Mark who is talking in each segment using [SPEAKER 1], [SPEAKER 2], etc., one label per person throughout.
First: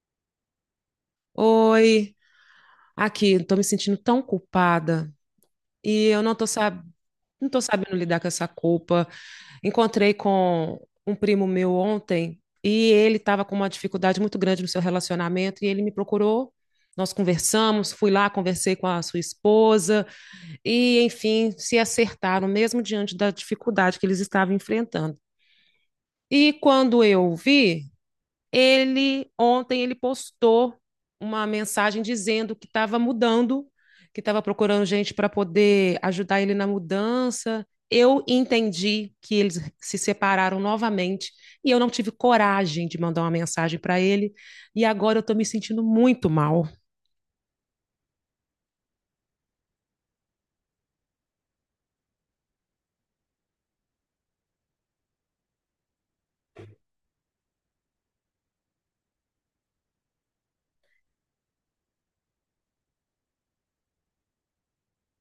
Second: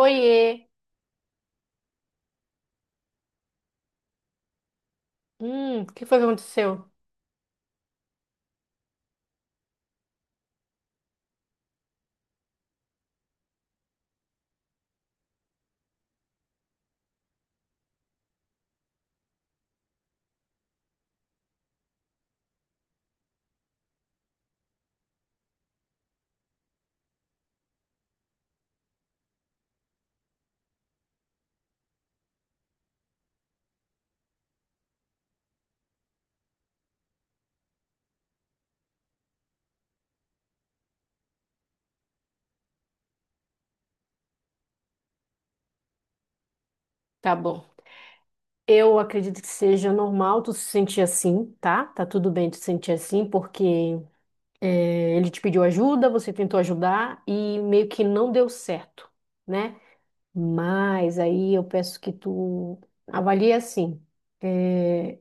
[SPEAKER 1] Oiê!
[SPEAKER 2] Oi, aqui, estou me sentindo tão culpada
[SPEAKER 1] O que
[SPEAKER 2] e
[SPEAKER 1] foi
[SPEAKER 2] eu
[SPEAKER 1] que aconteceu?
[SPEAKER 2] não tô sabendo lidar com essa culpa. Encontrei com um primo meu ontem e ele estava com uma dificuldade muito grande no seu relacionamento e ele me procurou. Nós conversamos, fui lá, conversei com a sua esposa e, enfim, se acertaram mesmo diante da dificuldade que eles estavam enfrentando. E quando eu vi, ele ontem ele postou uma mensagem dizendo que estava mudando, que estava procurando gente para poder ajudar ele na mudança. Eu entendi que eles se separaram novamente e eu não tive coragem de mandar uma mensagem para ele e agora eu estou me sentindo muito mal.
[SPEAKER 1] Tá bom. Eu acredito que seja normal tu se sentir assim, tá? Tá tudo bem tu se sentir assim, porque é, ele te pediu ajuda, você tentou ajudar e meio que não deu certo, né? Mas aí eu peço que tu avalie assim. É,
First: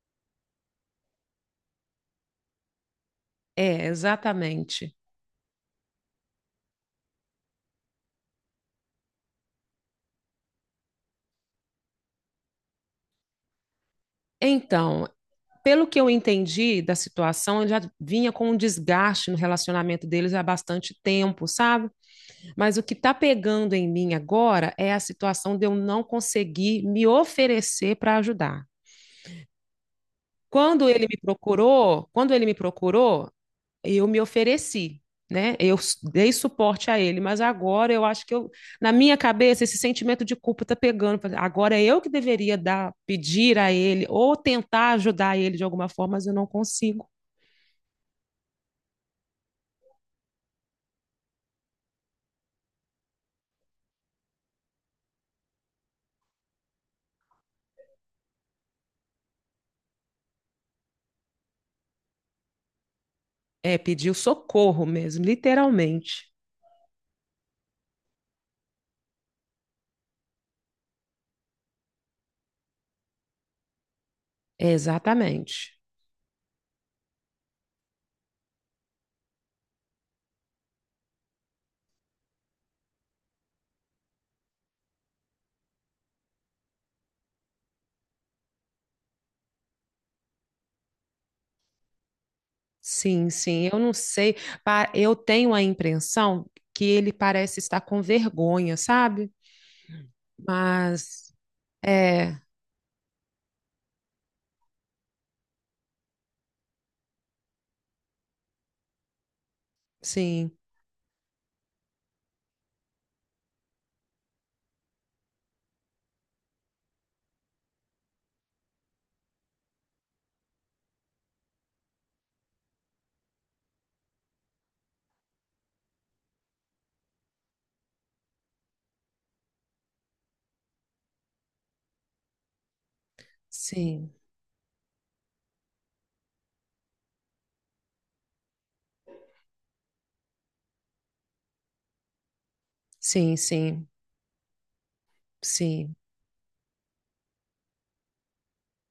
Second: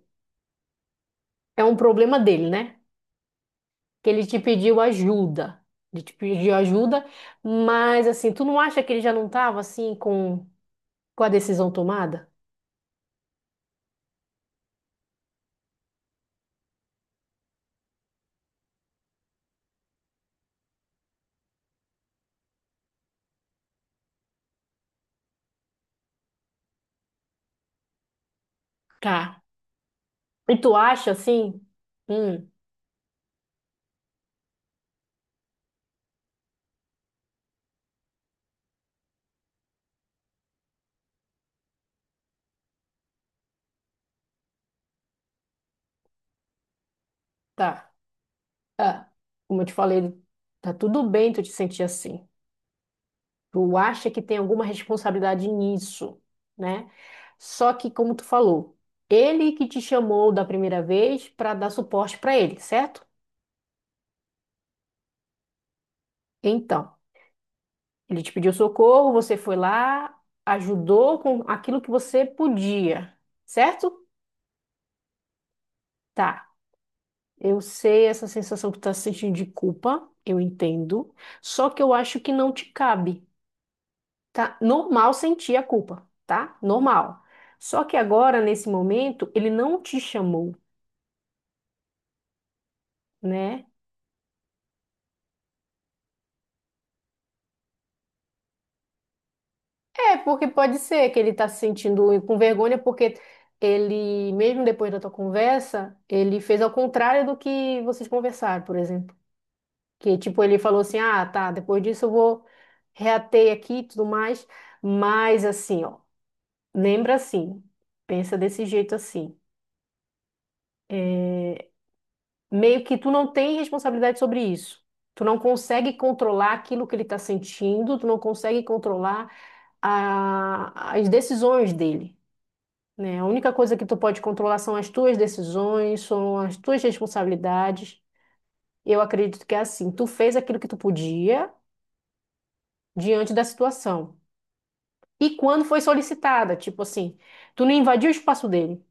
[SPEAKER 1] é um problema dele, né?
[SPEAKER 2] É,
[SPEAKER 1] Que ele te pediu
[SPEAKER 2] exatamente.
[SPEAKER 1] ajuda. Ele te pediu ajuda, mas assim, tu não acha que ele já não tava assim com a decisão tomada?
[SPEAKER 2] Então, pelo que eu entendi da situação, ele já vinha com um desgaste no relacionamento deles há bastante tempo, sabe? Mas o que está pegando em mim agora é a situação de eu não conseguir me oferecer para ajudar.
[SPEAKER 1] Tá. E tu
[SPEAKER 2] Quando ele
[SPEAKER 1] acha
[SPEAKER 2] me
[SPEAKER 1] assim?
[SPEAKER 2] procurou, quando ele
[SPEAKER 1] Hum,
[SPEAKER 2] me procurou, eu me ofereci, né? Dei suporte a ele, mas agora eu acho que eu, na minha cabeça, esse sentimento de culpa está pegando. Falei, agora é eu que deveria dar, pedir a ele ou tentar ajudar ele de alguma forma, mas eu não consigo.
[SPEAKER 1] tá. Ah, como eu te falei, tá tudo bem tu te sentir assim. Tu acha que tem alguma responsabilidade nisso, né? Só que, como tu falou, ele que te chamou da primeira vez para dar suporte para ele, certo?
[SPEAKER 2] É, pediu socorro mesmo, literalmente.
[SPEAKER 1] Então, ele te pediu socorro, você foi lá, ajudou com aquilo que você podia, certo?
[SPEAKER 2] Exatamente.
[SPEAKER 1] Tá. Eu sei essa sensação que tu tá sentindo de culpa, eu entendo. Só que eu acho que não te cabe. Tá? Normal sentir a culpa, tá? Normal. Só que agora, nesse momento, ele não te chamou,
[SPEAKER 2] Sim,
[SPEAKER 1] né?
[SPEAKER 2] sim, eu não sei. Eu tenho a impressão que ele parece estar com vergonha, sabe?
[SPEAKER 1] É, porque pode ser que ele
[SPEAKER 2] Mas
[SPEAKER 1] tá se sentindo com
[SPEAKER 2] é,
[SPEAKER 1] vergonha, porque ele, mesmo depois da tua conversa, ele fez ao contrário do que vocês conversaram, por exemplo. Que, tipo,
[SPEAKER 2] sim,
[SPEAKER 1] ele falou assim, ah, tá, depois disso eu vou reater aqui e tudo mais. Mas, assim, ó, lembra assim, pensa desse jeito assim. Meio que tu não tem responsabilidade sobre isso. Tu não consegue controlar aquilo que ele está sentindo, tu não consegue controlar as decisões dele, né? A única coisa que tu
[SPEAKER 2] sim,
[SPEAKER 1] pode controlar são as tuas decisões, são as tuas responsabilidades. Eu acredito que é assim. Tu fez aquilo que tu podia diante
[SPEAKER 2] sim,
[SPEAKER 1] da
[SPEAKER 2] sim,
[SPEAKER 1] situação. E quando foi
[SPEAKER 2] sim,
[SPEAKER 1] solicitada, tipo assim, tu não invadiu o espaço dele.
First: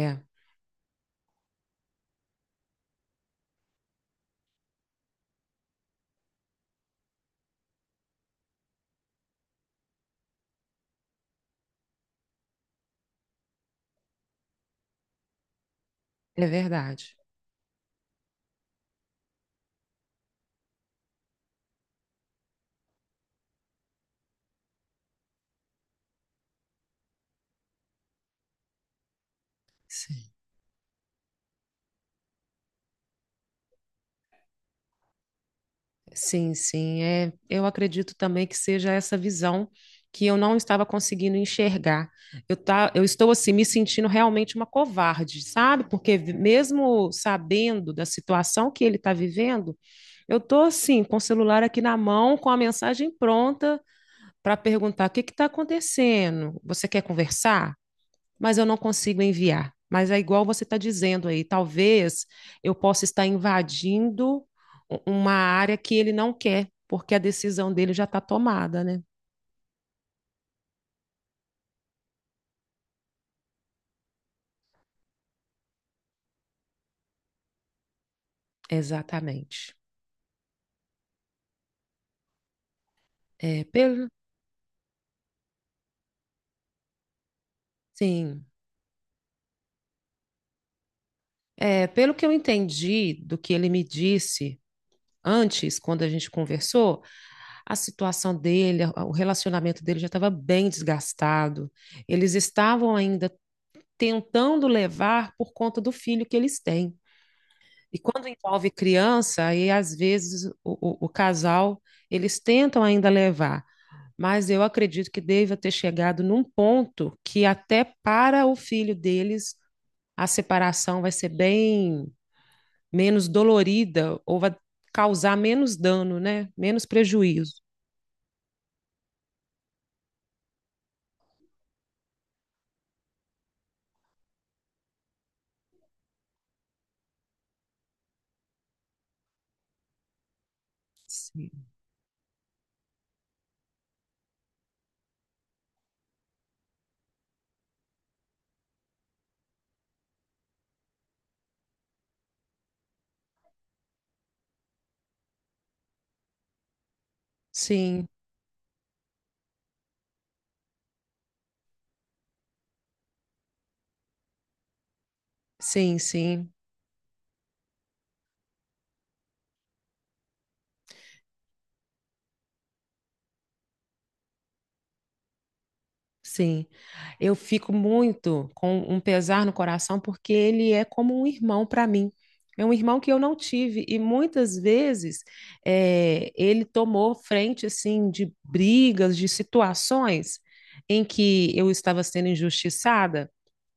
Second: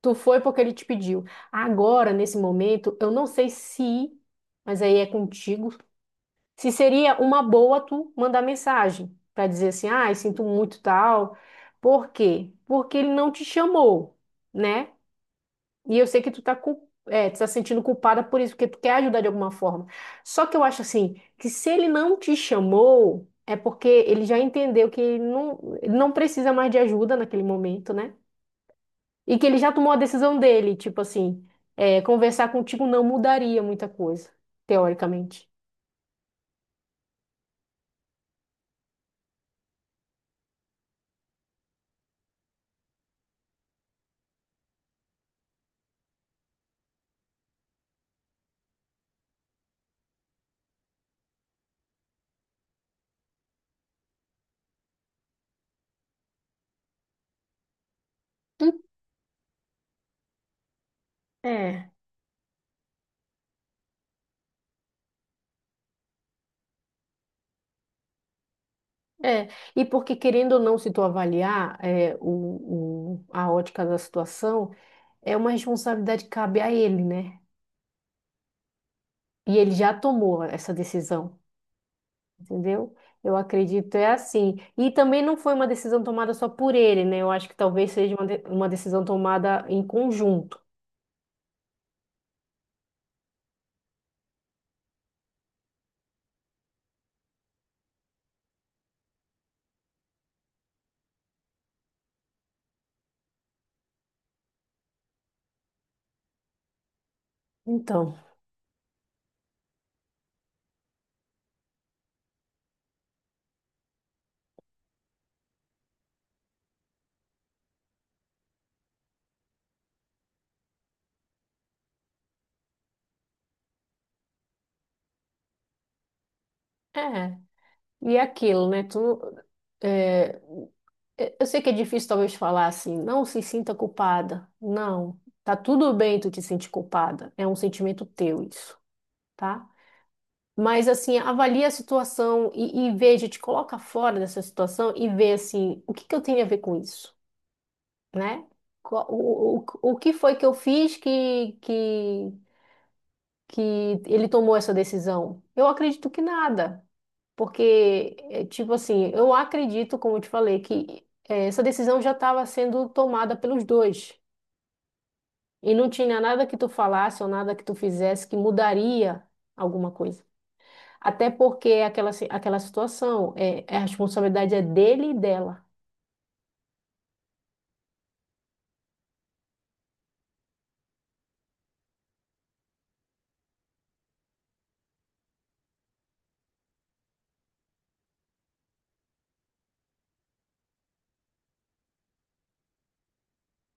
[SPEAKER 1] Tu foi porque ele te pediu. Agora, nesse momento, eu não sei se, mas aí é contigo se seria uma boa tu mandar mensagem para dizer assim, ai, sinto muito tal. Por quê? Porque ele não te chamou, né? E eu sei que tu
[SPEAKER 2] é
[SPEAKER 1] tá,
[SPEAKER 2] verdade.
[SPEAKER 1] é, tu tá sentindo culpada por isso, porque tu quer ajudar de alguma forma. Só que eu acho assim, que se ele não te chamou, é porque ele já entendeu que ele não precisa mais de ajuda naquele momento, né? E que ele já tomou a
[SPEAKER 2] Sim.
[SPEAKER 1] decisão dele, tipo assim, é, conversar contigo não mudaria muita coisa, teoricamente.
[SPEAKER 2] Sim, sim, é, eu acredito também que seja essa visão que eu não estava conseguindo enxergar. Eu, tá, eu estou assim me sentindo realmente uma covarde, sabe? Mesmo sabendo da situação que ele está vivendo, eu estou assim com o celular aqui na mão, com a mensagem pronta para perguntar o que que está acontecendo. Você quer conversar? Mas eu não
[SPEAKER 1] Hum,
[SPEAKER 2] consigo enviar. Mas é igual você está dizendo aí,
[SPEAKER 1] É.
[SPEAKER 2] talvez eu possa estar invadindo uma área que ele não quer, porque a decisão dele já está tomada, né?
[SPEAKER 1] É, e porque querendo ou não, se tu avaliar é, a ótica da situação, é uma responsabilidade que cabe a ele, né? E ele
[SPEAKER 2] Exatamente.
[SPEAKER 1] já tomou essa decisão, entendeu? Eu
[SPEAKER 2] É,
[SPEAKER 1] acredito, é
[SPEAKER 2] pelo,
[SPEAKER 1] assim. E também não foi uma decisão tomada só por ele, né? Eu acho que talvez seja uma,
[SPEAKER 2] sim.
[SPEAKER 1] uma decisão tomada em conjunto.
[SPEAKER 2] É, pelo que eu entendi do que ele me disse antes, quando a gente conversou, a situação dele, o relacionamento dele já estava bem desgastado. Eles estavam ainda tentando levar por conta do filho que eles têm. E
[SPEAKER 1] Então,
[SPEAKER 2] quando envolve criança, aí às vezes o casal, eles tentam ainda levar, mas eu acredito que deva ter chegado num ponto que até para o filho deles a separação vai ser bem menos dolorida ou vai causar menos dano, né? Menos
[SPEAKER 1] é.
[SPEAKER 2] prejuízo.
[SPEAKER 1] E é aquilo, né? Tu, é, eu sei que é difícil talvez falar assim, não se sinta culpada. Não, tá tudo bem tu te sentir culpada. É um sentimento teu isso, tá? Mas assim,
[SPEAKER 2] Sim,
[SPEAKER 1] avalia a situação e veja, te coloca fora dessa situação e vê assim, o que que eu tenho a ver com isso, né? Qual- O, o, o que foi que eu fiz que ele tomou essa decisão? Eu acredito que nada.
[SPEAKER 2] sim,
[SPEAKER 1] Porque, é, tipo assim, eu acredito, como eu te falei, que é, essa decisão já estava sendo tomada pelos dois. E não
[SPEAKER 2] sim.
[SPEAKER 1] tinha nada
[SPEAKER 2] Sim.
[SPEAKER 1] que tu falasse ou nada que tu fizesse que mudaria alguma coisa. Até porque é aquela, aquela situação, é, é a responsabilidade é dele e dela.
[SPEAKER 2] Sim, eu fico muito com um pesar no coração porque ele é como um irmão para mim. É um irmão que eu não tive e muitas vezes ele tomou frente assim de brigas, de situações em que eu estava sendo injustiçada.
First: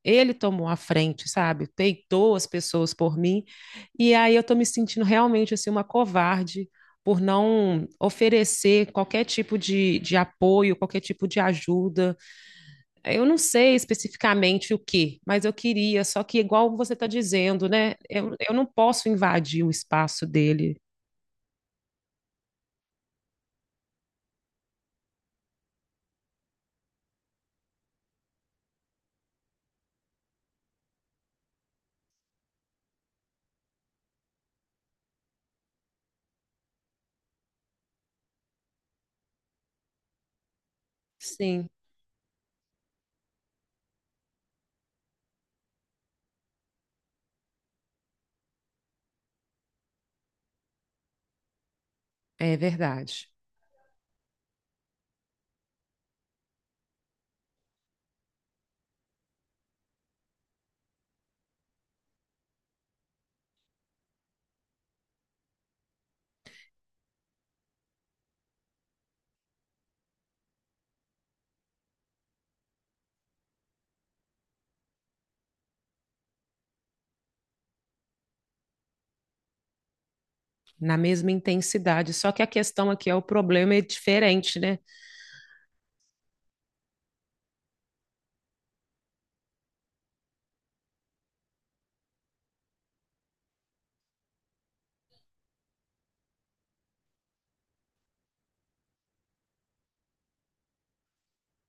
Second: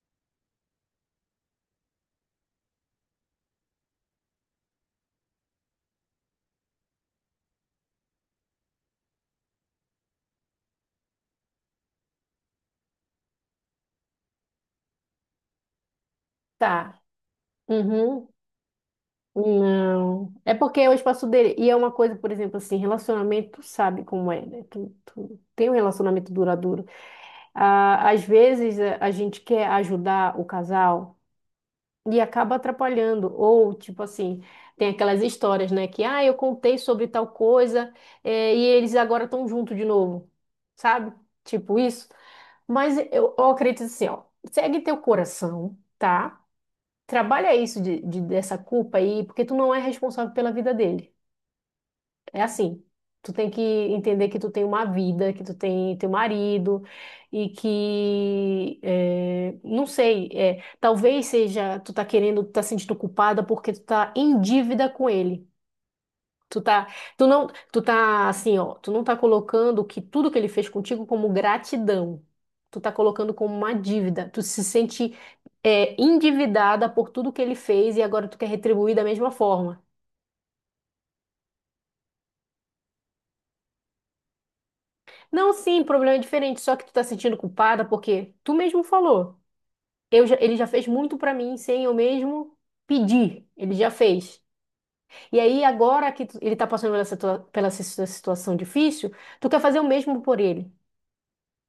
[SPEAKER 2] Ele tomou a frente, sabe? Peitou as pessoas por mim e aí eu estou me sentindo realmente assim uma covarde por não oferecer qualquer tipo de apoio, qualquer tipo de ajuda. Eu não sei especificamente o que, mas eu queria, só que igual você
[SPEAKER 1] Tá.
[SPEAKER 2] está dizendo, né?
[SPEAKER 1] Uhum.
[SPEAKER 2] Eu não posso invadir o espaço
[SPEAKER 1] Não. É
[SPEAKER 2] dele.
[SPEAKER 1] porque é o espaço dele. E é uma coisa, por exemplo, assim, relacionamento, tu sabe como é, né? Tu, tu tem um relacionamento duradouro. Ah, às vezes a gente quer ajudar o casal e acaba atrapalhando. Ou, tipo assim, tem aquelas histórias, né? Que, ah, eu contei sobre tal coisa, e eles agora estão juntos de novo. Sabe?
[SPEAKER 2] Sim,
[SPEAKER 1] Tipo isso. Mas eu acredito assim, ó. Segue teu coração, tá? Trabalha isso dessa culpa aí, porque tu não é responsável pela vida dele. É
[SPEAKER 2] é
[SPEAKER 1] assim,
[SPEAKER 2] verdade.
[SPEAKER 1] tu tem que entender que tu tem uma vida, que tu tem teu marido e que, não sei, talvez seja, tu tá querendo, tu tá sentindo culpada porque tu tá em dívida com ele. Tu tá, tu não, tu tá assim, ó, tu não tá colocando que tudo que ele fez contigo como gratidão. Tu tá colocando como uma dívida. Tu se sente, endividada por tudo que ele fez e agora tu quer retribuir da mesma forma.
[SPEAKER 2] Na mesma intensidade. Só que a questão aqui é o problema é diferente, né?
[SPEAKER 1] Não, sim, problema é diferente, só que tu tá se sentindo culpada porque tu mesmo falou. Ele já fez muito pra mim sem eu mesmo pedir. Ele já fez. E aí agora ele tá passando pela, pela situação difícil, tu quer fazer o mesmo por ele,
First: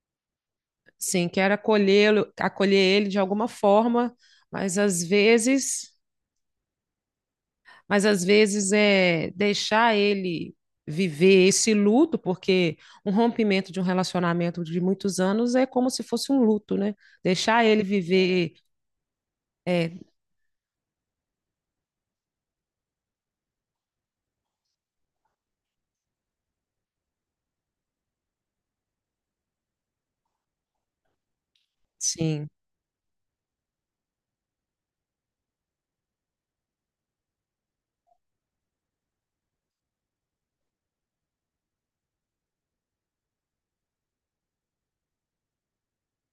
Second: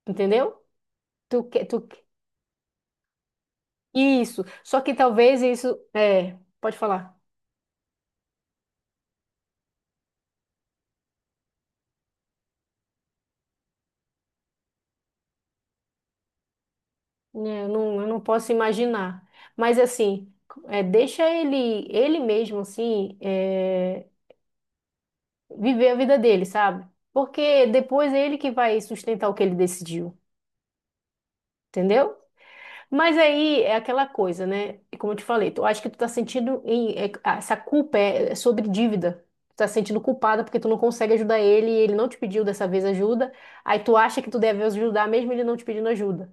[SPEAKER 1] entendeu?
[SPEAKER 2] Sim,
[SPEAKER 1] Tu
[SPEAKER 2] quero
[SPEAKER 1] quer, tu
[SPEAKER 2] acolhê-lo, acolher ele de alguma forma,
[SPEAKER 1] isso.
[SPEAKER 2] mas
[SPEAKER 1] Só que
[SPEAKER 2] às
[SPEAKER 1] talvez isso
[SPEAKER 2] vezes
[SPEAKER 1] é, pode falar.
[SPEAKER 2] mas às vezes é deixar ele viver esse luto, porque um rompimento de um relacionamento de muitos anos é como se fosse um luto, né?
[SPEAKER 1] Né,
[SPEAKER 2] Deixar ele
[SPEAKER 1] Eu não posso
[SPEAKER 2] viver,
[SPEAKER 1] imaginar. Mas
[SPEAKER 2] é,
[SPEAKER 1] assim, é, deixa ele mesmo assim, é, viver a vida dele, sabe? Porque depois é ele que vai sustentar o que ele decidiu, entendeu?
[SPEAKER 2] sim,
[SPEAKER 1] Mas aí é aquela coisa, né? E como eu te falei, tu acha que tu tá sentindo ah, essa culpa é sobre dívida. Tu tá sentindo culpada porque tu não consegue ajudar ele, e ele não te pediu dessa vez ajuda. Aí tu acha que tu deve ajudar mesmo ele não te pedindo ajuda.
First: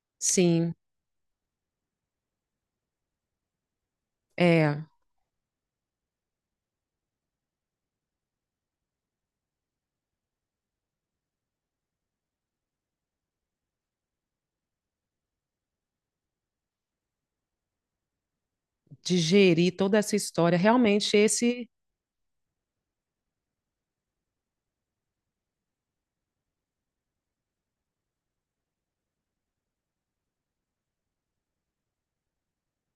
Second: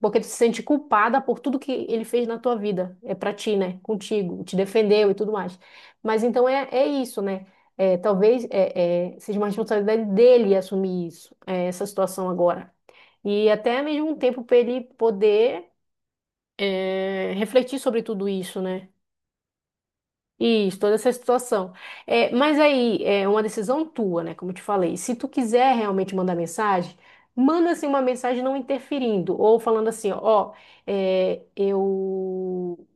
[SPEAKER 1] Porque tu se sente
[SPEAKER 2] sim,
[SPEAKER 1] culpada por tudo que ele fez na tua vida. É pra ti, né? Contigo, te
[SPEAKER 2] é,
[SPEAKER 1] defendeu e tudo mais. Mas então é, é isso, né? É, talvez é, é, seja uma responsabilidade dele assumir isso, é, essa situação agora. E até mesmo um tempo para ele poder é, refletir sobre tudo isso, né?
[SPEAKER 2] digerir toda essa história.
[SPEAKER 1] Isso, toda essa
[SPEAKER 2] Realmente esse,
[SPEAKER 1] situação. É, mas aí é uma decisão tua, né? Como eu te falei. Se tu quiser realmente mandar mensagem, manda assim uma mensagem não interferindo, ou falando assim, ó, é,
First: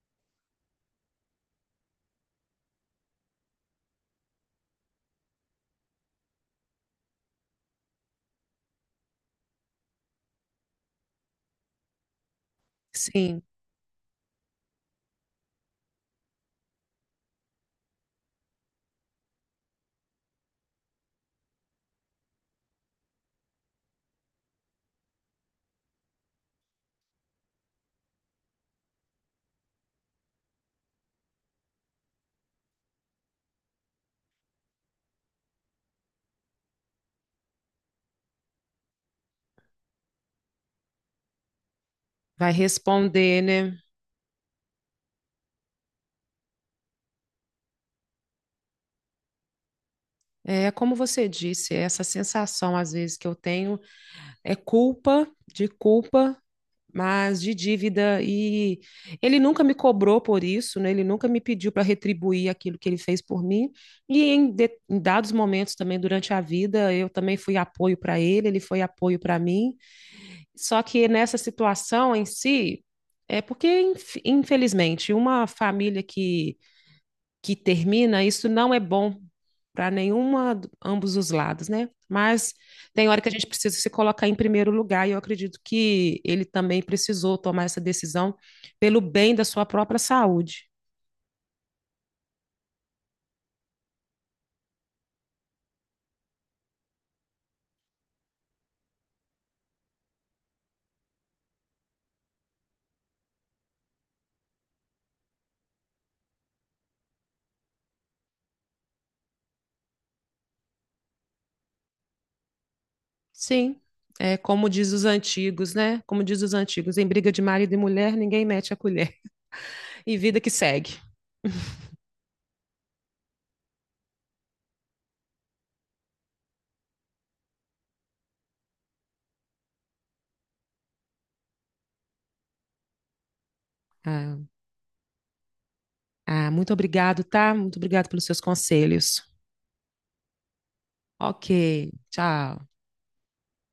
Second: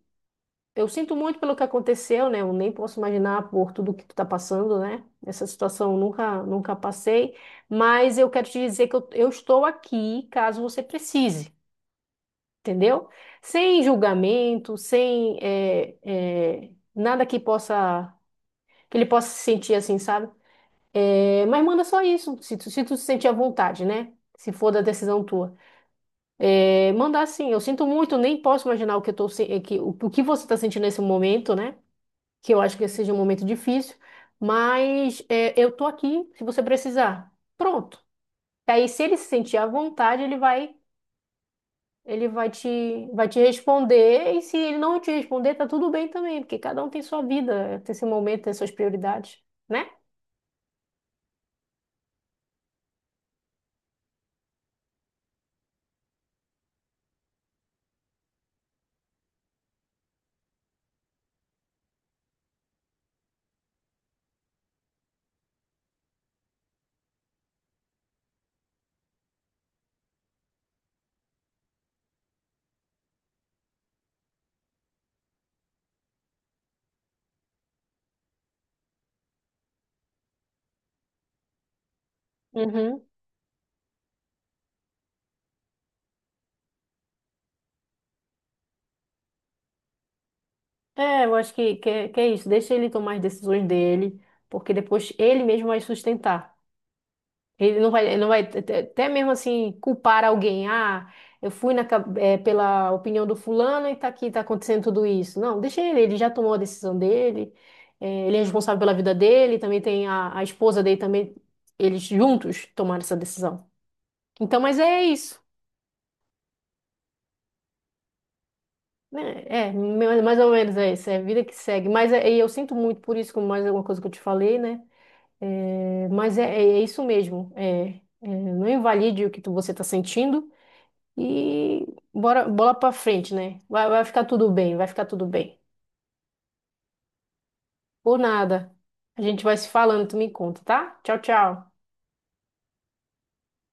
[SPEAKER 1] eu sinto muito pelo que aconteceu, né? Eu nem posso imaginar por tudo que tu tá passando, né? Essa situação eu nunca nunca passei, mas eu quero te dizer que eu estou aqui caso você precise, entendeu?
[SPEAKER 2] sim,
[SPEAKER 1] Sem julgamento, sem é, é, nada que possa que ele possa se sentir assim, sabe? É, mas manda só isso, se tu, se tu se sentir à vontade, né? Se for da decisão tua. É, manda assim, eu sinto muito, nem posso imaginar o que eu tô, o que você tá sentindo nesse momento, né? Que eu acho que seja um momento difícil, mas é, eu tô aqui se você precisar. Pronto. E aí, se ele se sentir à vontade, ele vai, ele vai
[SPEAKER 2] vai
[SPEAKER 1] te, vai te
[SPEAKER 2] responder, né?
[SPEAKER 1] responder, e se ele não te responder, tá tudo bem também, porque cada um tem sua vida, tem seu momento, tem suas prioridades, né?
[SPEAKER 2] É como você disse, essa sensação às vezes que eu tenho é culpa, de culpa, mas de dívida e ele nunca me cobrou por isso, né? Ele nunca me pediu para retribuir aquilo que ele fez por mim. E em, em dados momentos também durante a vida, eu também fui apoio para ele, ele foi apoio para mim. Só que nessa situação em si, é porque infelizmente uma família que termina, isso não é bom para nenhuma, ambos os lados, né? Mas
[SPEAKER 1] Uhum.
[SPEAKER 2] tem hora que a gente precisa se colocar em primeiro lugar, e eu acredito que ele também precisou tomar essa decisão pelo bem da sua própria saúde.
[SPEAKER 1] É, eu acho que é isso. Deixa ele tomar as decisões dele, porque depois ele mesmo vai sustentar. Ele não vai até mesmo assim culpar alguém. Ah, eu fui pela opinião do fulano e tá aqui, tá acontecendo tudo isso. Não, deixa ele, ele já tomou a decisão dele, ele é responsável pela vida dele, também tem a esposa dele também, eles juntos tomaram essa decisão.
[SPEAKER 2] Sim, é
[SPEAKER 1] Então,
[SPEAKER 2] como
[SPEAKER 1] mas
[SPEAKER 2] diz
[SPEAKER 1] é
[SPEAKER 2] os
[SPEAKER 1] isso.
[SPEAKER 2] antigos, né? Como diz os antigos, em briga de marido e mulher, ninguém mete a colher.
[SPEAKER 1] Né? É,
[SPEAKER 2] E
[SPEAKER 1] mais
[SPEAKER 2] vida que
[SPEAKER 1] ou menos é
[SPEAKER 2] segue.
[SPEAKER 1] isso, é a vida que segue. E eu sinto muito por isso, como mais alguma coisa que eu te falei, né? É, mas é, é isso mesmo. É, é, não invalide você está sentindo e bora, bola para frente, né? Vai, vai ficar
[SPEAKER 2] Ah,
[SPEAKER 1] tudo bem, vai ficar tudo bem.
[SPEAKER 2] ah, muito obrigado, tá? Muito obrigado
[SPEAKER 1] Por
[SPEAKER 2] pelos seus
[SPEAKER 1] nada. A
[SPEAKER 2] conselhos.
[SPEAKER 1] gente vai se falando, tu me conta, tá? Tchau,
[SPEAKER 2] Ok,
[SPEAKER 1] tchau.
[SPEAKER 2] tchau.